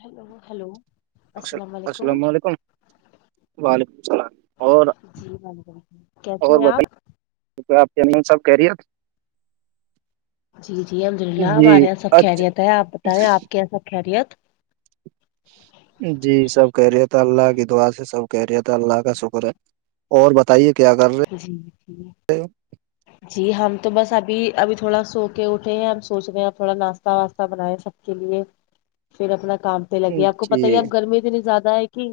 Hello hello السل- السلام علیکم السلام وعلیکم اسلام اور جی وعلیکم السلام کیسے اور ہیں آپ بتائیے تو آپ کے گھر میں سب خیریت جی جی الحمد للہ ہمارے جی یہاں سب اچھا خیریت ہے آپ بتائیں آپ کے یہاں سب خیریت جی سب خیریت ہے اللہ کی دعا ہے سب خیریت ہے اللہ کا شکر ہے اور بتائیے کیا کر رہے جی جی جی ہم تو بس ابھی ابھی تھوڑا سو کے اٹھے ہیں ہم سوچ رہے ہیں آپ تھوڑا ناشتہ واشتہ بنائے سب کے لیے پھر اپنا کام ہو؟ لگی آپ کو پتا ہے یہاں جی گرمی اتنی زیادہ ہے کہ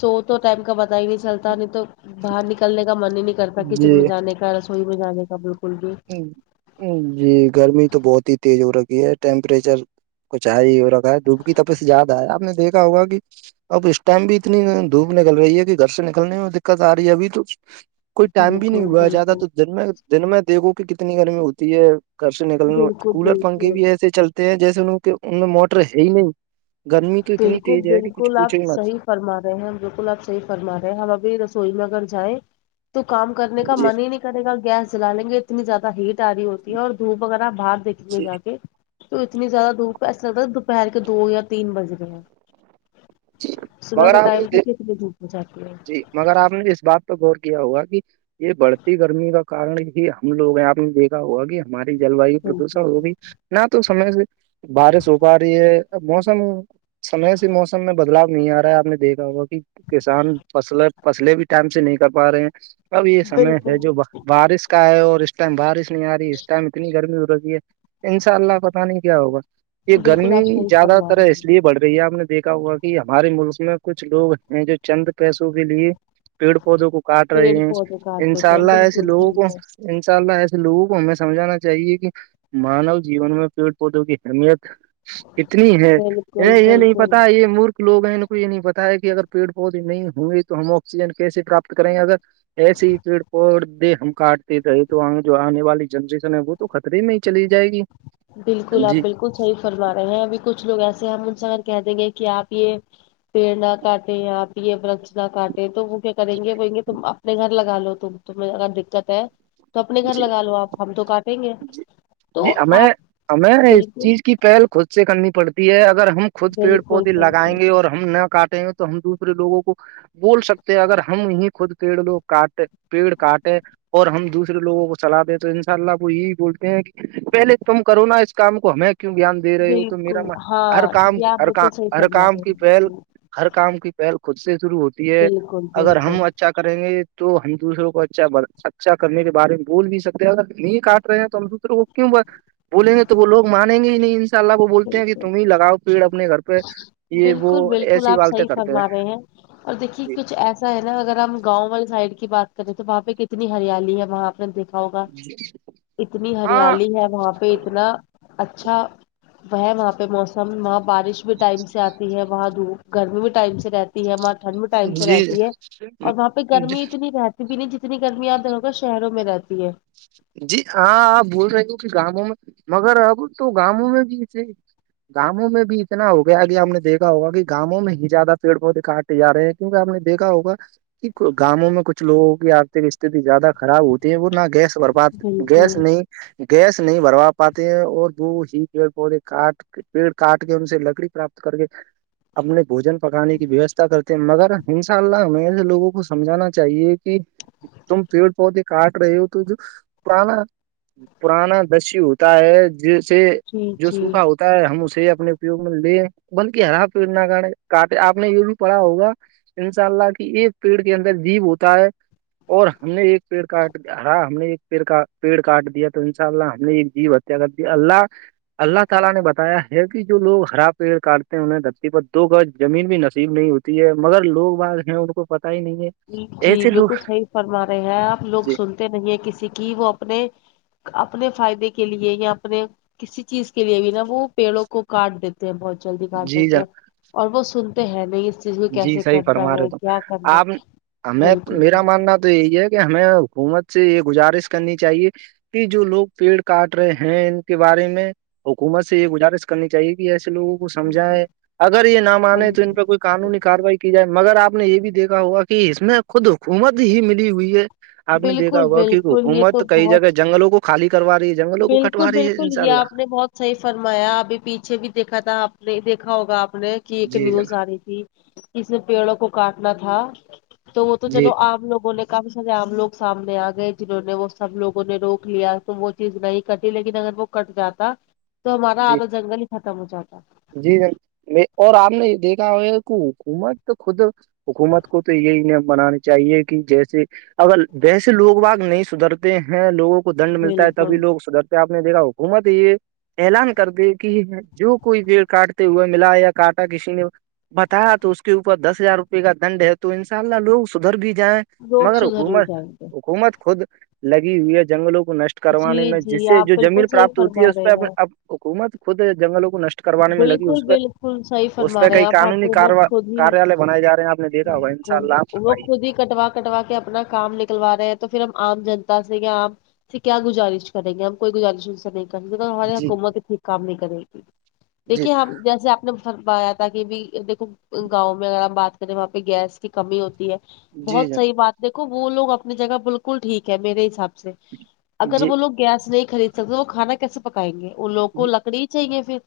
سو تو ٹائم کا پتا ہی نہیں چلتا نہیں تو باہر نکلنے کا من ہی نہیں کرتا کچن جی میں جانے کا رسوئی میں جانے کا بالکل بھی جی گرمی تو بہت ہی تیز ہو رکھی ہے ٹیمپریچر کچھ زیادہ ہو رکھا ہے دھوپ کی تپس زیادہ ہے آپ نے دیکھا ہوگا کی اب اس ٹائم بھی اتنی دھوپ نکل رہی ہے کہ گھر سے نکلنے میں دقت آ رہی ہے ابھی تو کوئی ٹائم بھی نہیں بالکل ہوا ہے زیادہ بالکل تو دن میں دن میں دیکھو کہ کتنی گرمی ہوتی ہے گھر سے نکلنا بالکل کولر پنکھے بالکل بھی ایسے چلتے ہیں جیسے ان کے ان میں موٹر ہے ہی نہیں گرمی تو اتنی بالکل تیز ہے کہ کچھ بالکل آپ پوچھو ہی مت صحیح فرما رہے ہیں ہم بالکل آپ صحیح فرمار ہے ہیں ہم ابھی رسوئی میی اگر جائیں تو کام کرنے کا جی من ہی نہیں کرے گا گیس جلا لیں گے اتنی زیادہ ہیٹ اری ہوتی ہے اور دھوپ وغیرہ آ باہر دیکھ لیے جا کے تو اتنی زیادہ دھوپ ہے ایسا لگتا دوپہر کے دو یا تین بج گے ہیں صبح مگر کا آپ نے ٹائم دیکھ تھاک کتنی دھوپ ہو جاتی ہے جی مگر آپ نے اس بات پہ غور کیا ہوگا کہ یہ بڑھتی گرمی کا کارن ہی ہم لو آپ نے دیکھا ہوا کہ ہماری جل وایو پردوشن وہ بھی نہ تو سمے سے بارش ہو پا رہی ہے موسم سمے سے موس م میں بدلاؤ نہیں آ رہا ہے آپ نے دیکھا ہوا کہ کسان فصل فصلیں بھی ٹائم سے نہیں کر پا رہے ہیں اب یہ سمے ہے بالکل جو بارش کا ہے اور اس ٹائم بارش نہیں آ رہی ہے اس ٹائم اتنی گرمی ہو رہی ہے انشاء اللہ پتہ نہیں کیا ہوگا یہ بالکل گرمی آپ صحیح زیادہ فرما تر رہے ہے اس ہیں لیے بڑھ رہی ہے آپ نے دیکھا ہوا کہ ہمارے ملک میں کچھ لوگ ہیں جو چند پیسوں کے لیے پیڑ پودوں کو کاٹ رہے پیڑ ہیں پودے کاٹ انشاء دیتے ہیں اللہ ایسے بالکل لوگوں کو بالکل انشاء اللہ ایسے لوگوں کو ہمیں سمجھانا چاہیے کہ مانوہ جیون میں پیڑ پودوں کی اہمیت کتنی ہے بالکل انہیں یہ نہیں پتا بالکل یہ مورک لوگ ہیں ان کو یہ نہیں پتا ہے کہ اگر پیڑ پودے نہیں ہوئے تو ہم آکسیجن کیسے پراپت کریں گے اگر ایس ہی پیڑ پوردے ہم کاٹتے تھے تو جو آنے والی جنریشن ہے وہ تو خطرے میں ہی چلی جائے گی بالکل آپ جی بالکل صحیح فرما رہے ہیں ابھی کچھ لوگ ایسے ہم انسان کہہ دیں گے کہ آپ یہ پیڑ نہ کاٹے یا آپ یہ ورکش نہ کاٹے تو وہ کیا کریں گے بولیں گے تم اپنے گھر لگا لو تم تمہیں اگر دقت ہے تو اپنے گھر لگا لو آپ ہم تو کاٹیں گے جی تو جی ہمیں آپ ہمیں اس بالکل چیز کی پہل خود سے کرنی پڑتی ہے اگر ہم خود پیڑ بالکل پودے لگائیں بالکل گے اور ہم نہ کاٹیں گے تو ہم دوسرے لوگوں کو بول سکتے ہیں اگر ہم ہی خود پیڑ لوگ کاٹے پیڑ کاٹے اور ہم دوسرے لوگوں کو صلاح دے تو انشاء اللہ وہ یہی بولتے ہیں کہ پہلے تم کرو نا اس کام کو ہمیں کیوں گیاں دے رہی ہو تو میرا بالکل م ہر ہاں کام یہ آپ ہر کا بالکل صحیح ہر فرما کام رہے کی ہیں پہل جی ہر کام کی پہل خود سے شروع ہوتی ہے بالکل اگر ہم بالکل ا چھا کریں گے تو ہم دوسروں کو اچھا اچھا کرنے کے بارے میں بول بھی سکتے اگر ن کاٹ رہے ہیں تو ہم دوسروں کو کیوں ب بولیں گے تو وہ لگ مانیں گے ہی نہیں ان شاء اللہ وہ بولتے ہیں کہ بالکل تم ہی لگاؤ پیڑ اپنے گھر پہ یہ وہ ایسی والتے کرتے ہیں ہوں اور دیکھئے کچھ ایسا ہے نا اگر ہم گاؤں والی سائڈ کی بات کریں تو وہاں پہ کتنی ہریالی ہے وہاں نہ دیکھا ہوگا اتنی ہاں ہریالی ہے وہاں پہ اتنا اچھا ہے وہاں پہ موسم وہاں بارش بھی ٹائم سے آتی ہے وہاں دھوپ گرمی بھی ٹائم سے رہ تی ہے وہاں ٹھنڈ بھی ٹائم سے جی رہتی ہے اور وہاں پہ گرمی اتنی رہتی اتنی جتنی گرمی آپ لوگوں کے شہروں میں رہتی ہے جی ہاں آپ بول رہے ہو کہ گاؤوں میں مگر اب تو گاؤوں میں بھی اسے گاؤوں میں بھی اتنا ہو گیا ا کہ ہم نے دیکھا ہوگا کہ گاؤوں میں ہی زیادہ پیڑ پودے کاٹ تیار ہے ہیں کیونکہ آپ نے دیکھا ہوگا گاؤوں میں کچھ لوگوں کی آرتھک استھٹی زیادہ خراب ہوتی ہے وہ نہ گیس ور بات گیس بالکل نہیں گیس نہیں بھروا پاتے ہیں اور وہ ہی پیڑ پودے کاٹ پیڑ کاٹ کے ان سے لکڑی پراپت کر کے اپنے بھوجن پکانے کی ویوستھا کر کے مگر انشاء اللہ ہمیں ایسے لوگوں کو سمجھانا چاہیے کہ تم پیڑ پودے کاٹ رہی تو ج پرانا پرانا دسو ہوتا ہے جیسے جی جو جی سوکھا ہو تا ہے ہم اسے اپنے اپیوگ میں لے بلکہ ہرا پیڑ نہ کاے کاٹ آپ نے یہ بھی پڑھا ہوگا انشاء اللہ کی ایک پیڑ کے اندر جیو ہوتا ہے اور ہم نے ایک پیڑ کاٹ ہرا ہم نے پیڑ کا پیڑ کاٹ دیا تو انشاء اللہ ہم نے ایک جیو ہتیا کر دی اللہ اللہ تعالی نے بتایا ہے کہ جو لوگ ہرا پیڑ کاٹتے ہیں انہیں دھرتی پر دو گز زمین بھی نصیب نہیں ہوتی تی ہے مگر لوگ بعض ہیں ان کو پتا ہی نہیں ہے جی جی ایسے لوگ بلکل صحیح فرما رہے ہیں آپ لوگ جی سنتے نہیں ہیں کسی کی وہ اپنے اپنے فائدے کے لیے یا اپنے کسی چیز کے لیے بھی نا وہ پیڑوں کو کاٹ دیتے ہیں بہت جلدی کاٹ جی جناب دیتے ہیں اور وہ سنتے ہیں نہیں اس چیز کو جی کیسے صحیح کرنا فرما ہے رہے تو کیا کرنا آپ ہے ہمیں بالکل میرا بالکل ماننا تو یہی ہے کہ ہمیں حکومت سے یہ گزارش کرنی چاہیے کہ جو لوگ پیڑ کاٹ رہے ہیں ان کے بارے میں حکومت سے یہ گزارش کرنی چاہیے کہ ایسے لوگ جی سمجھا جی ہے اگر یہ نہ مانے تو ان سمجھے پہ کوئی قانونی کاروائی کی جائے مگر آپ نے یہ بھی دیکھا ہوگا کہ اس میں خود حکومت ہی ملی ہوئی ہے آپ نے دیکھا بالکل ہوگا کی بالکل یہ حکومت کئی جگہ جنگلوں کو خالی کروا رہی جنگلوں کو بلکل کٹوا رہی ہے بلکل ان شاء یہ آپ اللہ نے بہت صحیح فرمایا ابھی پیچھے بھی دیکھا تھا آپ نے دیکھا ہوگا آپ نے کہ ایک جی نیوز جناب آ رہی تھی کسی نے پیڑوں کو کاٹنا تھا تو وہ تو جی چلو عام لوگوں نے کافی سارے عام لوگ سامنے آ گئے جنہوں نے وہ سب لوگوں نے روک لیا تو وہ چیز نہیں کٹی لیکن اگر وہ کٹ جاتا تو ہمارا جی آدھا جنگل ہی ختم ہو جاتا جی ج میں اور آپ نے یہ دیکھا ہو کہ حکومت تو خود حکومت کو تو یہی ہیں بنانے چاہیے کہ جیسے اگر ویسے لوگ واگ نہیں سدھرتے ہیں لوگوں کو دنڈ ملتا ہے بالکل تبھی لوگ سدھرتے آپ نے دیکھا حکومت یہ اعلان کر دے کہ جو کوئی پیڑ کاٹتے ہوئے ملا یا کاٹا کسی نے بتایا تو اس کے اوپر دس ہزار روپئے کا دنڈ ہے تو ان شاء اللہ لوگ سدھر بھی جائیں لوگ مگر سدھر بھی حکومت جائیں گے حکومت خود لگی ہوئی ہے جنگلوں کو نشٹ کروانے جی میں جس جی سے آپ جو زمین بالکل صحیح پراپت ہوتی فرما ہے اس پہ رہے ہیں اب حکومت خود جنگلوں کو نشٹ کروانے میں لگی بالکل اس پہ بالکل صحیح اس فرما پے رہے ہیں کئی آپ قانونی کروا حکومت خود ہی کاریالہ بنائے جا رہے ہیں آپ نے دیکھا ہوا ان شاء بالکل اللہ وہ فرمائیے خود ہی کٹوا کٹوا کے اپنا کام نکلوا رہے ہیں تو پھر ہم عام جنتا سے یا عام سے کیا گزارش کریں گے ہم کوئی گزارش سے نہیں کر سکتے ہماری جی حکومت اتنی کام نہیں کرے رہی جی دیکھیے ہم جیسے اب فرمایا تھا کہ بھی دیکھو گاؤں میں اگر آپ بات کریں وہاں پہ گیس کی کمی ہوتی ہے جی جی بہت صحیح بات دیکھو وہ لوگ اپنی جگہ بلکل ٹھیک ہے میرے حساب سے اگر جی وہ لوگ گیس نہیں خرید سکتے تو وہ کھانا کیسے پکائیں گے ان لوگ کو جی لکڑی ہی چاہیے پھر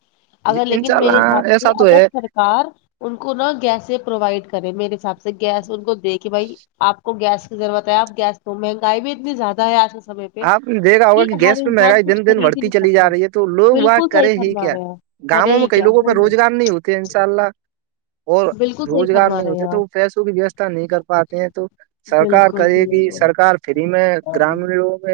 جی اگر لیکن انشاء میرے حساب اللہ سے ایسا تو اگر ہے سر کار ان کو نا گیسئیں پرووائڈ کرے میرے حساب سے گیس ان کو دے کے بھائی آپ کو گیس کی ضرورت ہے آپ گیس تو مہنگائی بھی اتنی زیادہ ہے آج کے سمے پہ آپ نے دیکھا ہوگا کہ ہر گیس پہ انسان مہنگائی کچھ دن دن خرید ہی بڑھتی نہیں چلی سکتا جا رہی ہے تو لوگ وا بالکل صحیح کرے ہی فرما کیا رہے ہیں کرے گاؤں ہی میں کئی کیا لوگوں پہ وہی روزگار نہیں ہوتے ہے انشاء اللہ اور بالکل صحیح روزگار فرما نہیں رہے ہیں ہوتا تو آپ پیسوں کی ویوستھا نہیں کر پاتے ہیں تو سرکار بالکل کرے گی بالکل سرکار فری میں گرامین لوگ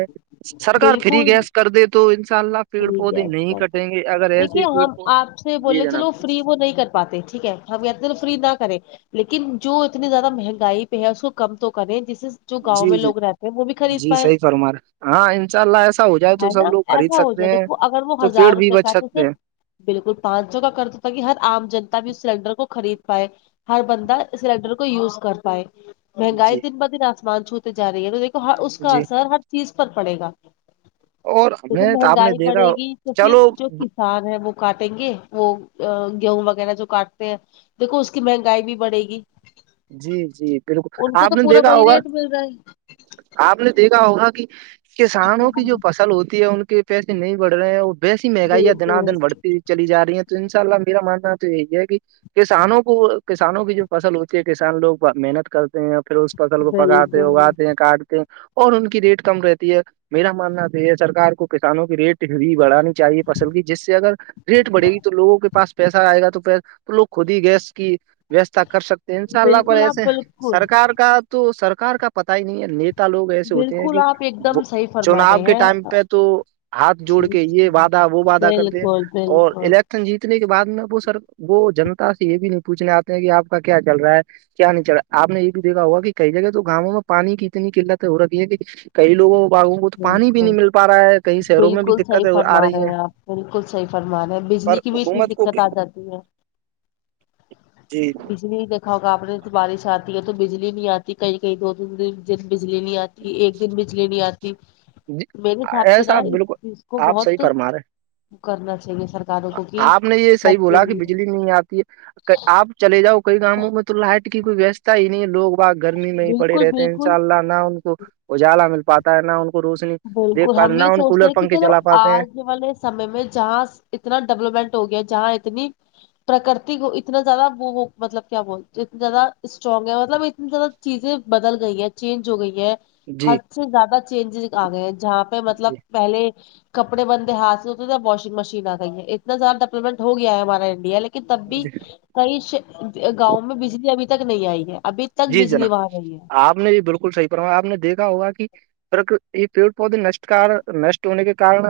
سرکار فری بالکل گیس کر دے تو ان شاء اللہ پیڑ پودے نہیں کٹیں گے اگر یہ کے ہم آپ سے بولے چلو فری وہ نہیں کر پاتے ٹھیک ہے ہم یہ چلو فری نہ کریں لیکن جو اتنی زیادہ مہنگائی پہ ہے اس کو کم تو کریں جس سے جو گاؤں جی میں جی لوگ رہتے ہیں وہ بھی خرید جی پائیں صحیح فرما رہے ہاں انشاء اللہ ایسا ہو جائے تو ہے سب نا لوگ خرید ایسا ہو جائے سکتے ہیں دیکھو اگر وہ تو پیڑ ہزار بھی روپئے بچ کھاتے تھے سکتے بالکل پانچ سو کا کردے تا کہ ہر عام جنتا بھی اس سلینڈر کو خرید پائے ہر بندہ ہیں سلینڈر کو یوز کر پائے مہنگائی جی دن با دن آسمان چھوتے جا رہی ہے تو دیکھو ہر اس کا جی اثر ہر چیز پر پڑے گا اور دیکھو ہمیں تو آپ نے مہنگائی دیکھا بڑے گی تو پھر چلو جو کسان ہے وہ کاٹیں گے وہ ا گیہوں وغیرہ جو کاٹتے ہیں دیکھو اس کی مہنگائی بھی بڑھے گی جی جی بالکل ان کو آپ تو نے پورا دیکھا وہی ہوگا ریٹ مل رہا ہے آپ نے دیکھا ہوگا کہ کسانوں کی جو فصل ہوتی ہے ان کے پیسے نہیں بڑ رہے ہیں وہ ویسی مہنگائی ہے دنا بالکل دن بڑھتی ہے چلی جارہی ہیں تو ان شاء اللہ میرا ماننا تو یہی ہے کہ کسانوں کو کسانوں کی جو فصل ہوتی کے کسان لوگ محنت کرتے ہیں پھر اس فصل کو پکاتے ہیں بالکل اگاتے ہیں کاٹتے اور ان کی ریٹ کم رہتی ہے میرا ماننا تو یہ سرکار کو کسانوں کی ریٹ بھی کبھی بڑھانے چاہیے فصل کی جس سے اگر ریٹ بڑھے گی تو لوگو کے پاس پیسہ آئے گا تو پھر تو لوگ خود ہی گیس کی ویوستھا کر سکتے ان شاء اللہ پر بالکل آپ ایسے بالکل سرار کا تو سرکار کا پتہ ہی نہیں ہے نیتا لوگ ایسے ہوتے ہیں بالکل کہ آپ ایک دم صحیح فرما چناؤ کے رہے ٹائم ہیں پہ تو ہاتھ جوڑ کے یہ وعدہ وہ وعدہ کرتے ہے بالکل اور بالکل الیک شن جیتنے کے بعد میں وہ سر وہ جنتا سے یہ بھی نہیں پوچھنے آتے ہیں کہ اپ کا کیا چل رہا ہے کیا نہیں چلا آپ نے یہ بھی دیکھا ہوگا کہ کئی جگہ تو گاؤں میں پانی کی اتنی قلتیں ہو رکھی ہے کہ کئی لوگوں باغوں کو تو پانی بھی نہیں بالکل مل پا رہا ہے کئی شہروں میں بھی بالکل صحیح دقتیں آ فرما رہی رہے ہیں آپ بالکل صحیح فرمارہے ہیں پر بجلی کی کی اس میں حکومت کو دقت آجاتی ہے جی بجلی کا گاپنے تو بارش آتی ہے تو بجلی نہیں آتی کہئی کہیں دودن گیے بجلی نہیں آتی ایک دن بجلی نہیں آتی جی میرے حساب سے ایسا نا اس بالکل چیز کو آپ صحیح بہت فرما رہے کرنا چاہیے سر آپ نے یہ صحیح بولا کہ بجلی نہیں آتی ہے کہ آپ چلے جاؤ کئی گاموں میں تو لائٹ کی کوئی ویوستھا ہی نہیں ہے لوگ واہ گرمی میں ہی پڑے بالکل رہتے ہیں ان بالکل شاء اللہ نہ ان کو اجالا مل پاتا ہے نہ ان کو روشنی دیکھ بالکل پاتے ہم نہ یہ ان سوچتے کولر ہیں کہ پنکھے چلو چلا پاتے ہیں آج والے سمے میں جہاں اتنا ڈیولپمنٹ ہو گیا جہاں اتنی پرکرتی کو اتنا زیادہ وہ وہ مطلب کیا بول اتنا زیادہ اسٹرانگ ہے مطلب اتنا زیادہ چیزیں بدل گئی ہے چینج ہو گئی ہے جی حد سے زیادہ چینج آگئے جہاں پہ مطلب جی پہلے کپڑے بندے ہاتھ سے دھوتے تھے واشنگ مشین آگئی ہے اتنا زیاد ڈیولپمنٹ ہو گیا ہے ہمارا انڈیا لیکن کہ تب بھی جی کئی شہ گاوں میں بجلی ابھی تک نہیں آئی ہے ابھی تک جی بجلی جناب وہاں نہیں ہے آپ نے بھی بالکل صحیح فرمایا آپ نے دیکھا ہوگا کہ پرک یہ پیڑ پودے نش کارن نشٹ ہونے کے کارن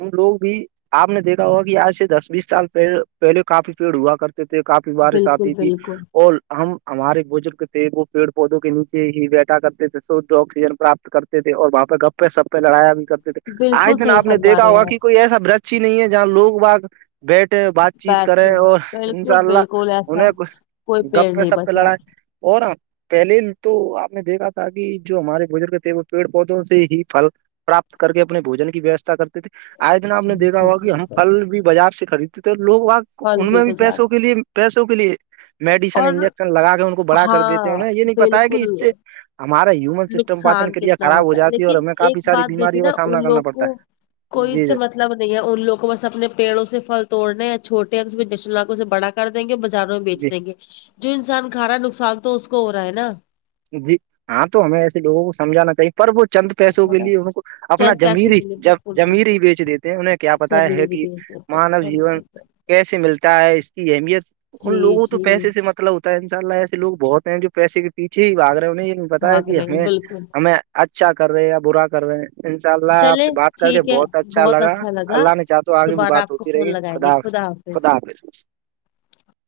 ان لوگ بھی آپ نے دیکھا ہوگا کہ آج سے دس بیس سال پیڑ پہلے کافی پیڑ ہوا کرتے تھے کافی بارش بالکل آتی تھی بالکل اور ہم ہمارے بزرگ تھے وہ پیڑ پودوں کے نیچے ہی بیٹھا کرتے تھے شدھ اکسیجن پراپت کرتے تھے اور وہاپہ گپ پہ سب پہ لڑایا بھی کرتے تھے آںے بالکل دن صحیح آپ نے فرما دیکھا رہے ہوا ہیں کہ آپ کوئی ایسا برچ ہی نہیں ہے جہاں لوگ باگ بیٹھے بات چیت کرے بیٹھے ہو اور بالکل انشاء اللہ بالکل ایسا انہیں کوئی پیڑ گپے نہیں سپ پے بچا لڑائے اور آپ پہلے تو آپ نے دیکھا تھا کہ جو ہمارے بزرگ تھے وہ پیڑ پودوں سے ہی پھل پراپت کر کے اپنے بھوجن کی ویوستھا کرتے تھے آئے دن آپ نے دیکھا بالکل ہوا کہ بالکل ہم پھل بھی بازار سے خریدتے تھے لوگ واگ پھل ان میں بھی بازار پیسوں کے لیے پیسوں کے لیے میڈیسن اور انجیکشن لگا کے ان کو بڑا کر دیتے ہیں نہ ہاں یہ نہیں پتہ ہے کہ بالکل ان سے ہمارے ہیومن سسٹم پاچن نقصان کے لیے کتنا خراب ہو ہوتا جاتی ہے اور لیکن ہمیں ایک کافی ساری بات دیکھی بیماریوں نا کا سامنا ان کرنا لوگ کو پڑتا ہے کوئی اس جی سے جن مطلب نہیں ہے ان لوگ کو بس اپنے پیڑوں سے پھل توڑنا ہے یا چھوٹے ہیں لاکھوں سے بڑا کر دیں گے بازاروں میں جی بیچ دیں گے جو انسان کھا رہا ہے نقصان تو اس کو ہو رہا ہے نا جی ہاں تو ہمیں ایسے لوگوں کو سمجھانا چاہیے پر وہ چند پیسوں ہے کے نا لیے ان کو اپنا چند پیسوں جمییر ہی کے لیے بالکل جمیر بالکل ہی بیچ دیتے ہیں انہیں کیا پتایا زمین ہے ہی بیچ کہ دیتے ہیں مانو جیون بالکل کیسے ملتا ہے اس کی اہمیت ان جی لوگوں تو جی پیسے سے مطلب ان شاء اللہ ایسے لوگ بہت ہیں جو پیسے کے پیچھے ہی باگ رہے ہیں انہیں یہ بتا ہے بھاگ کہ رہے ہیں ہمیں بالکل ہمیں اچھا کر رہے یا برا کر رہے ہیں انشاء اللہ آپ چلے سے بات کر کے ٹھیک ہے بہت اچھا لگا لگا اللہ نے چاہ تو آگے بھی دوبارہ بات آپ کو ہوتی فون رہی لگائیں گے خدا حافظ خدا حافظ